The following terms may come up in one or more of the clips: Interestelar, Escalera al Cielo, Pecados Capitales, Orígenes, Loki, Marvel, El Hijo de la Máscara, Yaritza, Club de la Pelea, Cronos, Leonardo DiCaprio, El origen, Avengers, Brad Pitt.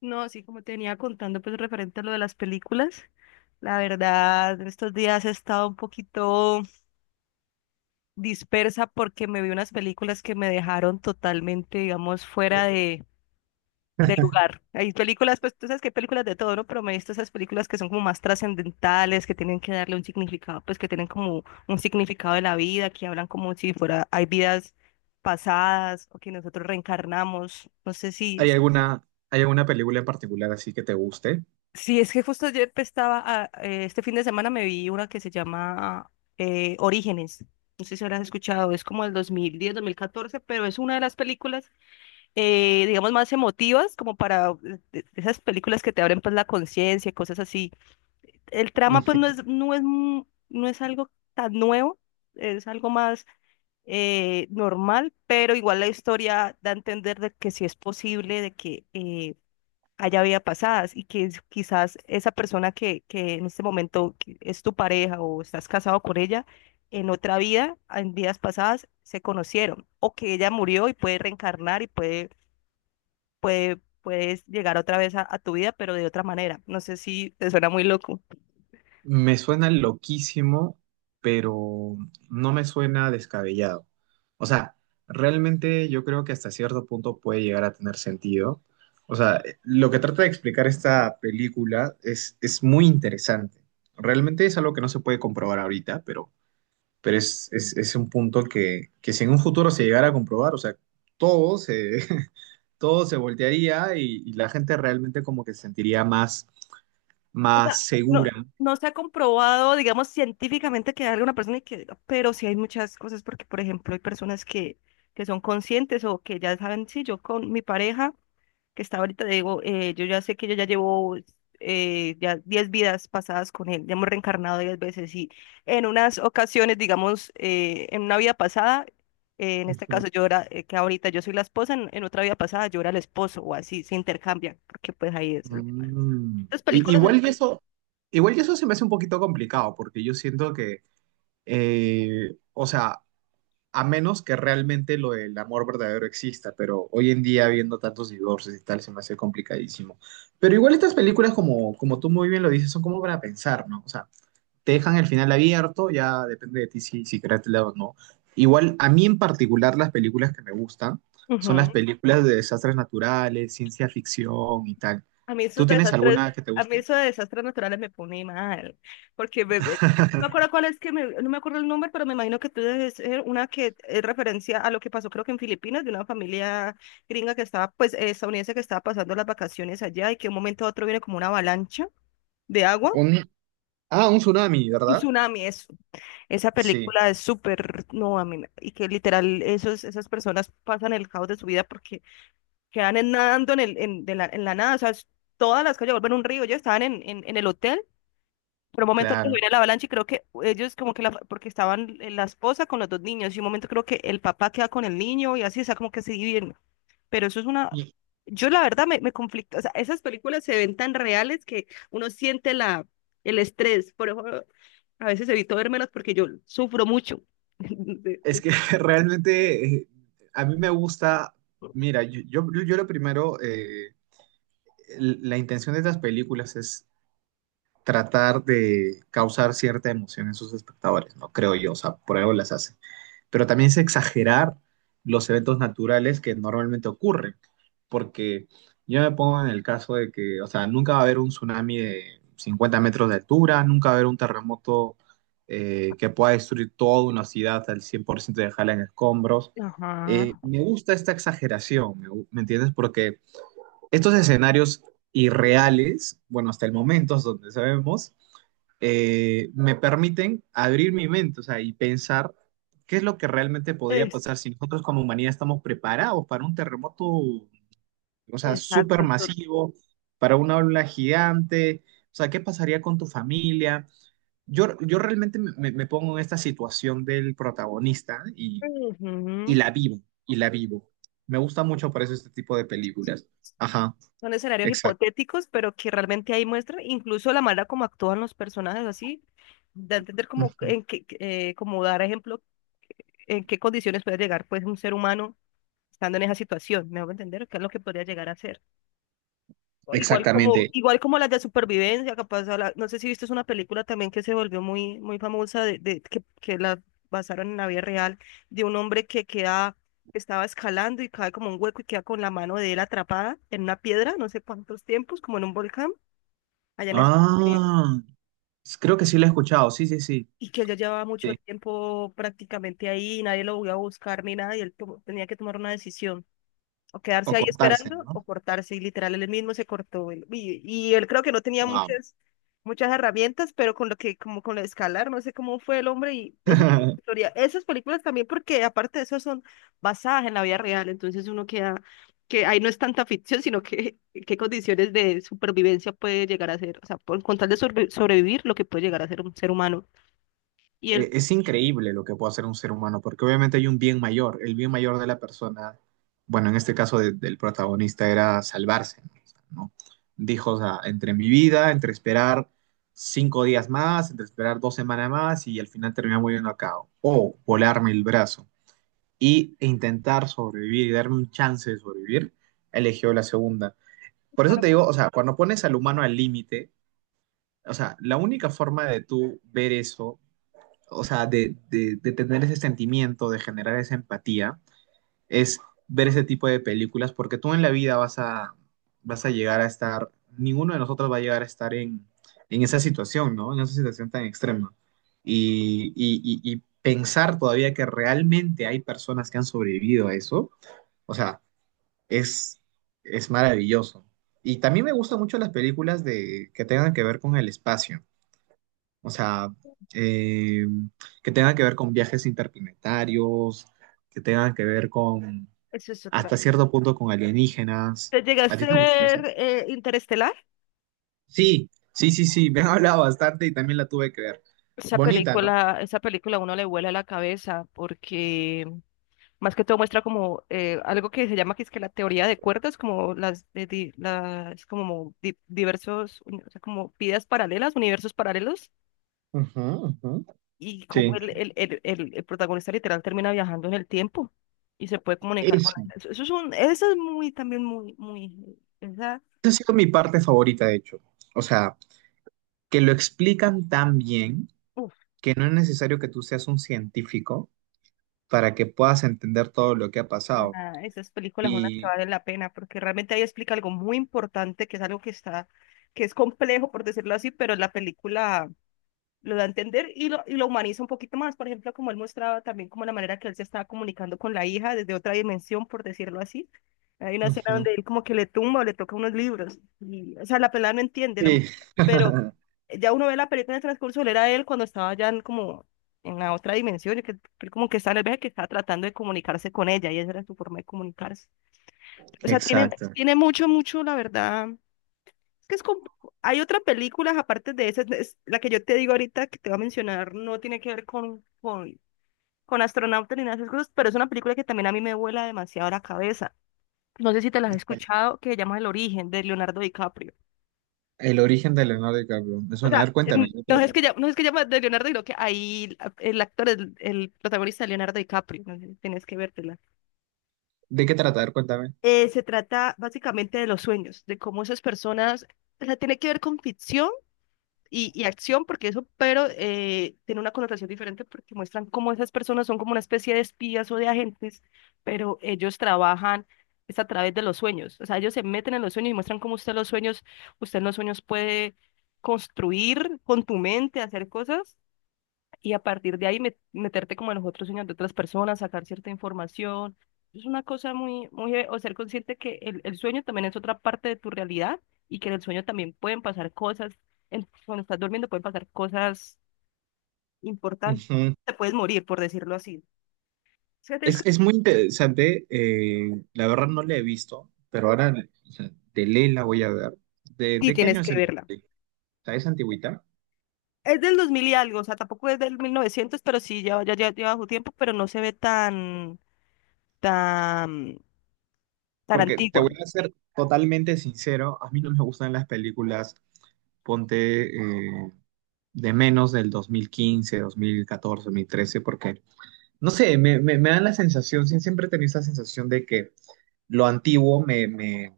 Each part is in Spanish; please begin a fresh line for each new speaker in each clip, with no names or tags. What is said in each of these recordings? No, así como te venía contando, pues referente a lo de las películas, la verdad, en estos días he estado un poquito dispersa porque me vi unas películas que me dejaron totalmente, digamos, fuera de lugar. Hay películas, pues tú sabes que hay películas de todo, ¿no? Pero me he visto esas películas que son como más trascendentales, que tienen que darle un significado, pues que tienen como un significado de la vida, que hablan como si fuera, hay vidas pasadas o que nosotros reencarnamos. No sé si.
¿Hay alguna película en particular así que te guste?
Sí, es que justo ayer pues, estaba, este fin de semana me vi una que se llama Orígenes. No sé si habrás escuchado, es como el 2010, 2014, pero es una de las películas, digamos, más emotivas, como para de esas películas que te abren pues la conciencia, cosas así. El trama pues
Ujú.
no es algo tan nuevo, es algo más normal, pero igual la historia da a entender de que sí es posible, de que haya vida pasadas y que quizás esa persona que en este momento que es tu pareja o estás casado con ella, en otra vida, en vidas pasadas, se conocieron o que ella murió y puede reencarnar y puedes llegar otra vez a tu vida, pero de otra manera. No sé si te suena muy loco.
Me suena loquísimo, pero no me suena descabellado. O sea, realmente yo creo que hasta cierto punto puede llegar a tener sentido. O sea, lo que trata de explicar esta película es muy interesante. Realmente es algo que no se puede comprobar ahorita, pero es un punto que si en un futuro se llegara a comprobar, o sea, todo se, todo se voltearía y la gente realmente como que se sentiría más,
O
más
sea, no,
segura.
no se ha comprobado, digamos, científicamente que haya una persona y que diga, pero sí hay muchas cosas porque, por ejemplo, hay personas que son conscientes o que ya saben, sí, yo con mi pareja que está ahorita, digo, yo ya sé que yo ya llevo ya 10 vidas pasadas con él, ya hemos reencarnado 10 veces y en unas ocasiones, digamos, en una vida pasada, en este caso
Ujú.
yo era, que ahorita yo soy la esposa, en otra vida pasada yo era el esposo o así, se intercambian, porque pues ahí es.
Mm.
Las
I-
películas
Igual y
eh,
eso, igual y eso se me hace un poquito complicado, porque yo siento que, o sea, a menos que realmente lo del amor verdadero exista, pero hoy en día viendo tantos divorcios y tal, se me hace complicadísimo. Pero igual estas películas, como tú muy bien lo dices, son como para pensar, ¿no? O sea, te dejan el final abierto, ya depende de ti si creas el lado o no. Igual, a mí en particular, las películas que me gustan son las
Ujú.
películas de desastres naturales, ciencia ficción y tal.
A mí esos
¿Tú tienes
desastres,
alguna que te
a mí
guste?
esos desastres naturales me pone mal, porque no me acuerdo cuál es que no me acuerdo el nombre, pero me imagino que tú debes ser una que es referencia a lo que pasó creo que en Filipinas de una familia gringa que estaba, pues estadounidense que estaba pasando las vacaciones allá y que de un momento a otro viene como una avalancha de agua,
Un, un tsunami,
un
¿verdad?
tsunami, eso. Esa
Sí,
película es súper, no, a mí, y que literal esos, esas personas pasan el caos de su vida porque quedan nadando en, el, en, de la, en la nada, o sea, es- todas las calles vuelven un río, ellos estaban en el hotel, pero un momento que se
claro.
viene la avalancha y creo que ellos como que la, porque estaban la esposa con los dos niños y un momento creo que el papá queda con el niño y así, o sea, como que se dividen, pero eso es una,
Y
yo la verdad me conflicto, o sea, esas películas se ven tan reales que uno siente el estrés, por eso a veces evito vermelas porque yo sufro mucho. de-
es que realmente a mí me gusta, mira, yo lo primero, la intención de estas películas es tratar de causar cierta emoción en sus espectadores, ¿no? Creo yo, o sea, por algo las hace. Pero también es exagerar los eventos naturales que normalmente ocurren, porque yo me pongo en el caso de que, o sea, nunca va a haber un tsunami de 50 metros de altura, nunca va a haber un terremoto que pueda destruir toda una ciudad al 100% de dejarla en escombros. Eh,
Ajá.
me gusta esta exageración, ¿me entiendes? Porque estos escenarios irreales, bueno, hasta el momento es donde sabemos, me permiten abrir mi mente, o sea, y pensar qué es lo que realmente podría
es-
pasar si nosotros como humanidad estamos preparados para un terremoto, o sea, súper
exacto,
masivo, para una ola gigante, o sea, qué pasaría con tu familia. Yo realmente me pongo en esta situación del protagonista y
Ujú.
la vivo, y la vivo. Me gusta mucho por eso este tipo de películas. Ajá.
Son escenarios hipotéticos, pero que realmente ahí muestra incluso la manera como actúan los personajes, así, de entender como,
Ujú.
en qué, como dar ejemplo en qué condiciones puede llegar pues un ser humano estando en esa situación, me hago entender qué es lo que podría llegar a ser.
Exactamente.
Igual como las de supervivencia, capaz, no sé si viste es una película también que se volvió muy, muy famosa, que la basaron en la vida real, de un hombre que queda, que estaba escalando y cae como un hueco y queda con la mano de él atrapada en una piedra, no sé cuántos tiempos, como en un volcán allá en Estados Unidos,
Ah, creo que sí lo he escuchado. Sí, sí, sí.
y que yo llevaba mucho
Sí.
tiempo prácticamente ahí y nadie lo voy a buscar ni nada y él tenía que tomar una decisión. O
O
quedarse ahí
cortarse,
esperando
¿no?
o cortarse. Y literal, él mismo se cortó. Y él creo que no tenía
Wow.
muchas, muchas herramientas, pero con lo que, como con lo de escalar, no sé cómo fue el hombre. Y eso es una historia. Esas películas también, porque aparte de eso, son basadas en la vida real. Entonces uno queda, que ahí no es tanta ficción, sino que qué condiciones de supervivencia puede llegar a ser. O sea, por, con tal de sobrevivir, lo que puede llegar a ser un ser humano. Y
E-
él,
Es increíble lo que puede hacer un ser humano, porque obviamente hay un bien mayor. El bien mayor de la persona, bueno, en este caso del protagonista era salvarse, ¿no? O sea, ¿no? Dijo, o sea, entre mi vida, entre esperar 5 días más, entre esperar 2 semanas más y al final terminar muriendo acá, o volarme el brazo. E intentar sobrevivir y darme un chance de sobrevivir, eligió la segunda. Por eso
claro,
te digo, o sea, cuando pones al humano al límite, o sea, la única forma de tú ver eso, o sea, de tener ese sentimiento, de generar esa empatía, es ver ese tipo de películas, porque tú en la vida vas a llegar a estar, ninguno de nosotros va a llegar a estar en esa situación, ¿no? En esa situación tan extrema. Y pensar todavía que realmente hay personas que han sobrevivido a eso, o sea, es, es maravilloso. Y también me gustan mucho las películas de, que tengan que ver con el espacio. O sea, eh, que tengan que ver con viajes interplanetarios, que tengan que ver con,
eso es otra.
hasta cierto punto, con alienígenas.
¿Te
¿A ti
llegaste a
te gustan
ver
esas?
Interestelar?
Sí, sí, sí, sí. Me han hablado bastante y también la tuve que ver. Bonita, ¿no?
Esa película a uno le vuela la cabeza porque más que todo muestra como algo que se llama que es que la teoría de cuerdas, como las, de di- las como di- o sea, como vidas paralelas, universos paralelos,
Ujú, ujú.
y como
Sí.
el protagonista literal termina viajando en el tiempo y se puede comunicar con
Eso.
la... Eso es un, eso es muy, también muy, muy, esa,
Esa ha sido mi parte favorita, de hecho. O sea, que lo explican tan bien que no es necesario que tú seas un científico para que puedas entender todo lo que ha pasado.
Ajá, esas películas son las que
Y.
valen la pena, porque realmente ahí explica algo muy importante, que es algo que está, que es complejo, por decirlo así, pero la película lo da a entender y y lo humaniza un poquito más. Por ejemplo, como él mostraba también como la manera que él se estaba comunicando con la hija desde otra dimensión, por decirlo así. Hay una escena
Ujú.
donde él como que le tumba o le toca unos libros. Y, o sea, la pelada no entiende, la
Sí.
muchacha, pero ya uno ve la película en el transcurso, él era él cuando estaba ya en como en la otra dimensión, y que él como que está en el viaje que está tratando de comunicarse con ella, y esa era su forma de comunicarse. O sea, tiene,
Exacto.
tiene mucho, mucho, la verdad. Es que es hay otras películas aparte de esas, la que yo te digo ahorita que te voy a mencionar, no tiene que ver con, con astronautas ni nada de esas cosas, pero es una película que también a mí me vuela demasiado la cabeza. No sé si te la has
Bueno,
escuchado, que se llama El origen, de Leonardo DiCaprio.
el origen de Leonardo DiCaprio. Me
O
suena. A
sea,
ver, cuéntame. ¿De qué trata?
no es que llama de Leonardo, sino que ahí el actor, el protagonista de Leonardo DiCaprio, no sé si tienes que vértela.
¿De qué trata? A ver, cuéntame.
Se trata básicamente de los sueños, de cómo esas personas, o sea, tiene que ver con ficción y acción, porque eso, pero tiene una connotación diferente porque muestran cómo esas personas son como una especie de espías o de agentes, pero ellos trabajan es a través de los sueños. O sea, ellos se meten en los sueños y muestran cómo usted los sueños, usted en los sueños puede construir con tu mente, hacer cosas y a partir de ahí meterte como en los otros sueños de otras personas, sacar cierta información. Es una cosa muy, muy, o ser consciente que el sueño también es otra parte de tu realidad y que en el sueño también pueden pasar cosas, cuando estás durmiendo pueden pasar cosas importantes,
Ujú.
te puedes morir, por decirlo así. O sea,
Es muy interesante. La verdad no la he visto, pero ahora o sea, de ley la voy a ver. ¿De,
Sí,
de qué año
tienes
es
que
el,
verla.
o sea, es antigüita?
Es del 2000 y algo, o sea, tampoco es del 1900 pero sí, ya, ya, ya lleva su tiempo, pero no se ve tan, tan, tan
Porque te
antigua.
voy a ser totalmente sincero, a mí no me gustan las películas, ponte, eh, de menos del dos mil quince 2014 2013 porque, no sé, me dan la sensación, sí, siempre he tenido esa sensación de que lo antiguo me, me,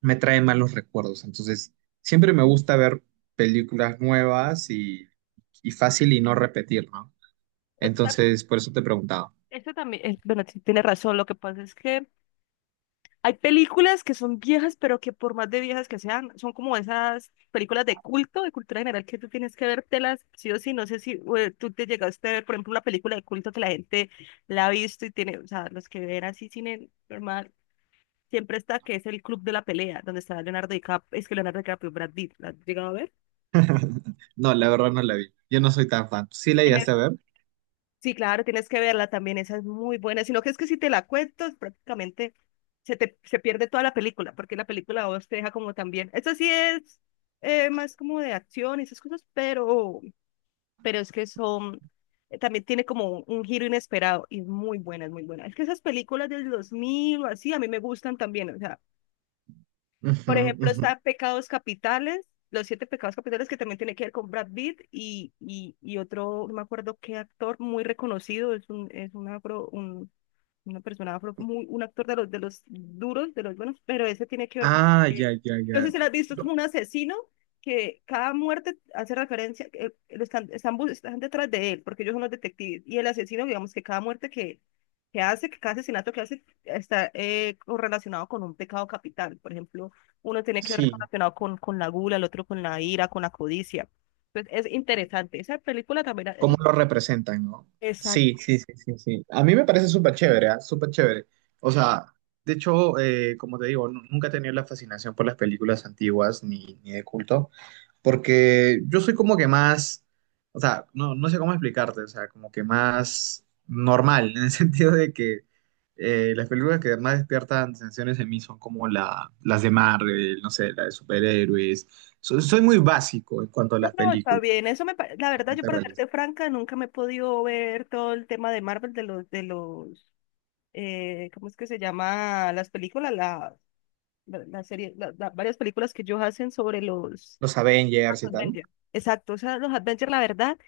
me trae malos recuerdos. Entonces, siempre me gusta ver películas nuevas y fácil y no repetir, ¿no?
Pues,
Entonces, por eso te preguntaba.
esto también, bueno, sí tiene razón. Lo que pasa es que hay películas que son viejas, pero que por más de viejas que sean, son como esas películas de culto, de cultura general, que tú tienes que vértelas sí o sí. No sé si tú te llegaste a ver, por ejemplo, una película de culto que la gente la ha visto y tiene, o sea, los que ven así cine normal, siempre está que es el Club de la Pelea, donde está Leonardo DiCaprio, es que Leonardo DiCaprio, Brad Pitt, ¿la has llegado a ver?
No, la verdad no la vi. Yo no soy tan fan. ¿Sí la llegaste a ver?
Sí, claro, tienes que verla también, esa es muy buena, sino que es que si te la cuento, es prácticamente se te se pierde toda la película, porque la película a vos te deja como también. Esta sí es más como de acción y esas cosas, pero es que son, también tiene como un giro inesperado y es muy buena, es muy buena. Es que esas películas del 2000 o así a mí me gustan también, o sea,
Ujú,
por ejemplo,
ujú.
está Pecados Capitales, los siete pecados capitales que también tiene que ver con Brad Pitt y otro, no me acuerdo qué actor muy reconocido, es un, una persona afro, muy, un actor de los duros, de los buenos, pero ese tiene que ver con
Ah,
que,
ya, ya,
no
ya.
sé si lo has visto, es
No.
como un asesino que cada muerte hace referencia, lo están detrás de él, porque ellos son los detectives, y el asesino, digamos que cada muerte que hace, que cada asesinato que hace, está correlacionado con un pecado capital, por ejemplo, uno tiene que ver
Sí.
relacionado con la gula, el otro con la ira, con la codicia. Entonces, es interesante. Esa película también,
¿Cómo lo representan, no?
esa,
Sí, sí, sí, sí, sí. A mí me parece súper chévere, ¿ah? Súper chévere. O sea, de hecho, como te digo, nunca he tenido la fascinación por las películas antiguas ni de culto, porque yo soy como que más, o sea, no sé cómo explicarte, o sea, como que más normal, en el sentido de que las películas que más despiertan sensaciones en mí son como las de Marvel, no sé, la de superhéroes. Soy muy básico en cuanto a
no,
las
no, está
películas
bien. Eso me, la verdad, yo para
realmente
serte franca, nunca me he podido ver todo el tema de Marvel, de los, ¿cómo es que se llama? Las películas, la serie, varias películas que ellos hacen sobre los
los Avengers y tal.
Avengers. Exacto, o sea, los Avengers, la verdad,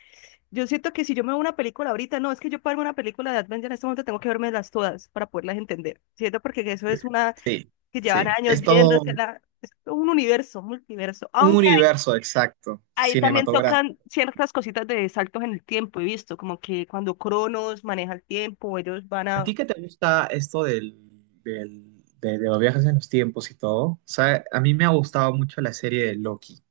yo siento que si yo me veo una película ahorita, no, es que yo para verme una película de Avengers en este momento tengo que vermelas todas para poderlas entender, ¿cierto? Porque eso es una
Sí,
que llevan
sí.
años
Es todo
viéndosela, es un universo, multiverso,
un
aunque.
universo exacto,
Ahí también
cinematográfico.
tocan ciertas cositas de saltos en el tiempo, he visto, como que cuando Cronos maneja el tiempo, ellos van
¿A
a...
ti qué te gusta esto del- de los viajes en los tiempos y todo? O sea, a mí me ha gustado mucho la serie de Loki.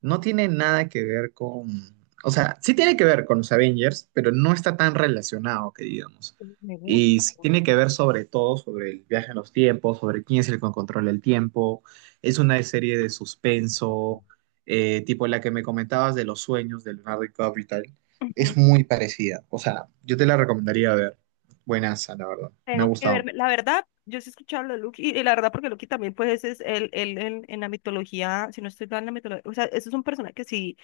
No tiene nada que ver con, o sea, sí tiene que ver con los Avengers, pero no está tan relacionado, que digamos.
Me
Y
gusta, me
sí
gusta.
tiene que ver sobre todo sobre el viaje en los tiempos, sobre quién es el que controla el tiempo. Es una serie de suspenso, tipo la que me comentabas de los sueños de Leonardo DiCaprio y tal.
Ujú.
Es muy parecida, o sea, yo te la recomendaría ver. Buenaza, la verdad. Me ha
Tengo que
gustado.
verme, la verdad, yo sí he escuchado lo de Loki, y la verdad porque Loki también pues es en la mitología, si no estoy mal en la mitología, o sea, eso es un personaje que sí,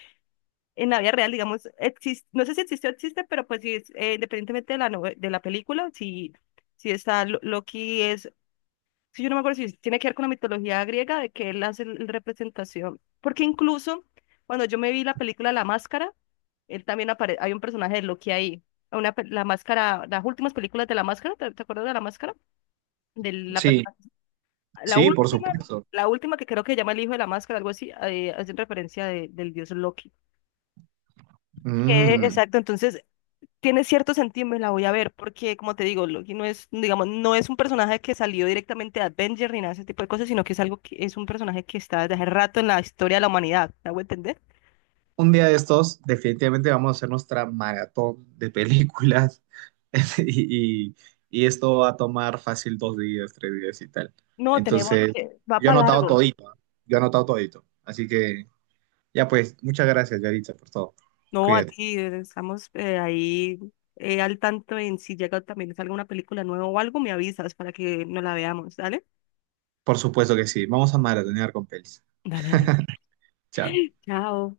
en la vida real, digamos, existe, no sé si existe o existe, pero pues sí, es, independientemente de la película, sí, sí está, Loki es si yo no me acuerdo si tiene que ver con la mitología griega, de que él hace la representación, porque incluso cuando yo me vi la película La Máscara, él también aparece, hay un personaje de Loki ahí, una, la máscara, las últimas películas de La Máscara, ¿te acuerdas de La Máscara? De la
Sí,
persona, la
sí, por
última,
supuesto.
la última que creo que se llama El Hijo de la Máscara, algo así, hacen referencia del dios Loki.
Mm.
Exacto, entonces tiene cierto sentido, me la voy a ver, porque como te digo, Loki no es, digamos, no es un personaje que salió directamente de Avengers ni nada de ese tipo de cosas, sino que es algo que es un personaje que está desde hace rato en la historia de la humanidad, ¿me hago entender?
Un día de estos, definitivamente vamos a hacer nuestra maratón de películas y, y- y esto va a tomar fácil 2 días, 3 días y tal.
No, tenemos
Entonces,
que, va
yo he
para
anotado
largo.
todito, ¿ah? Yo he anotado todito. Así que, ya pues, muchas gracias, Yaritza, por todo.
No,
Cuídate.
aquí estamos ahí al tanto en si llega también salga una película nueva o algo, me avisas para que nos la veamos, ¿dale?
Por supuesto que sí. Vamos a maratonear con pelis.
Dale, dale.
Chao.
Chao.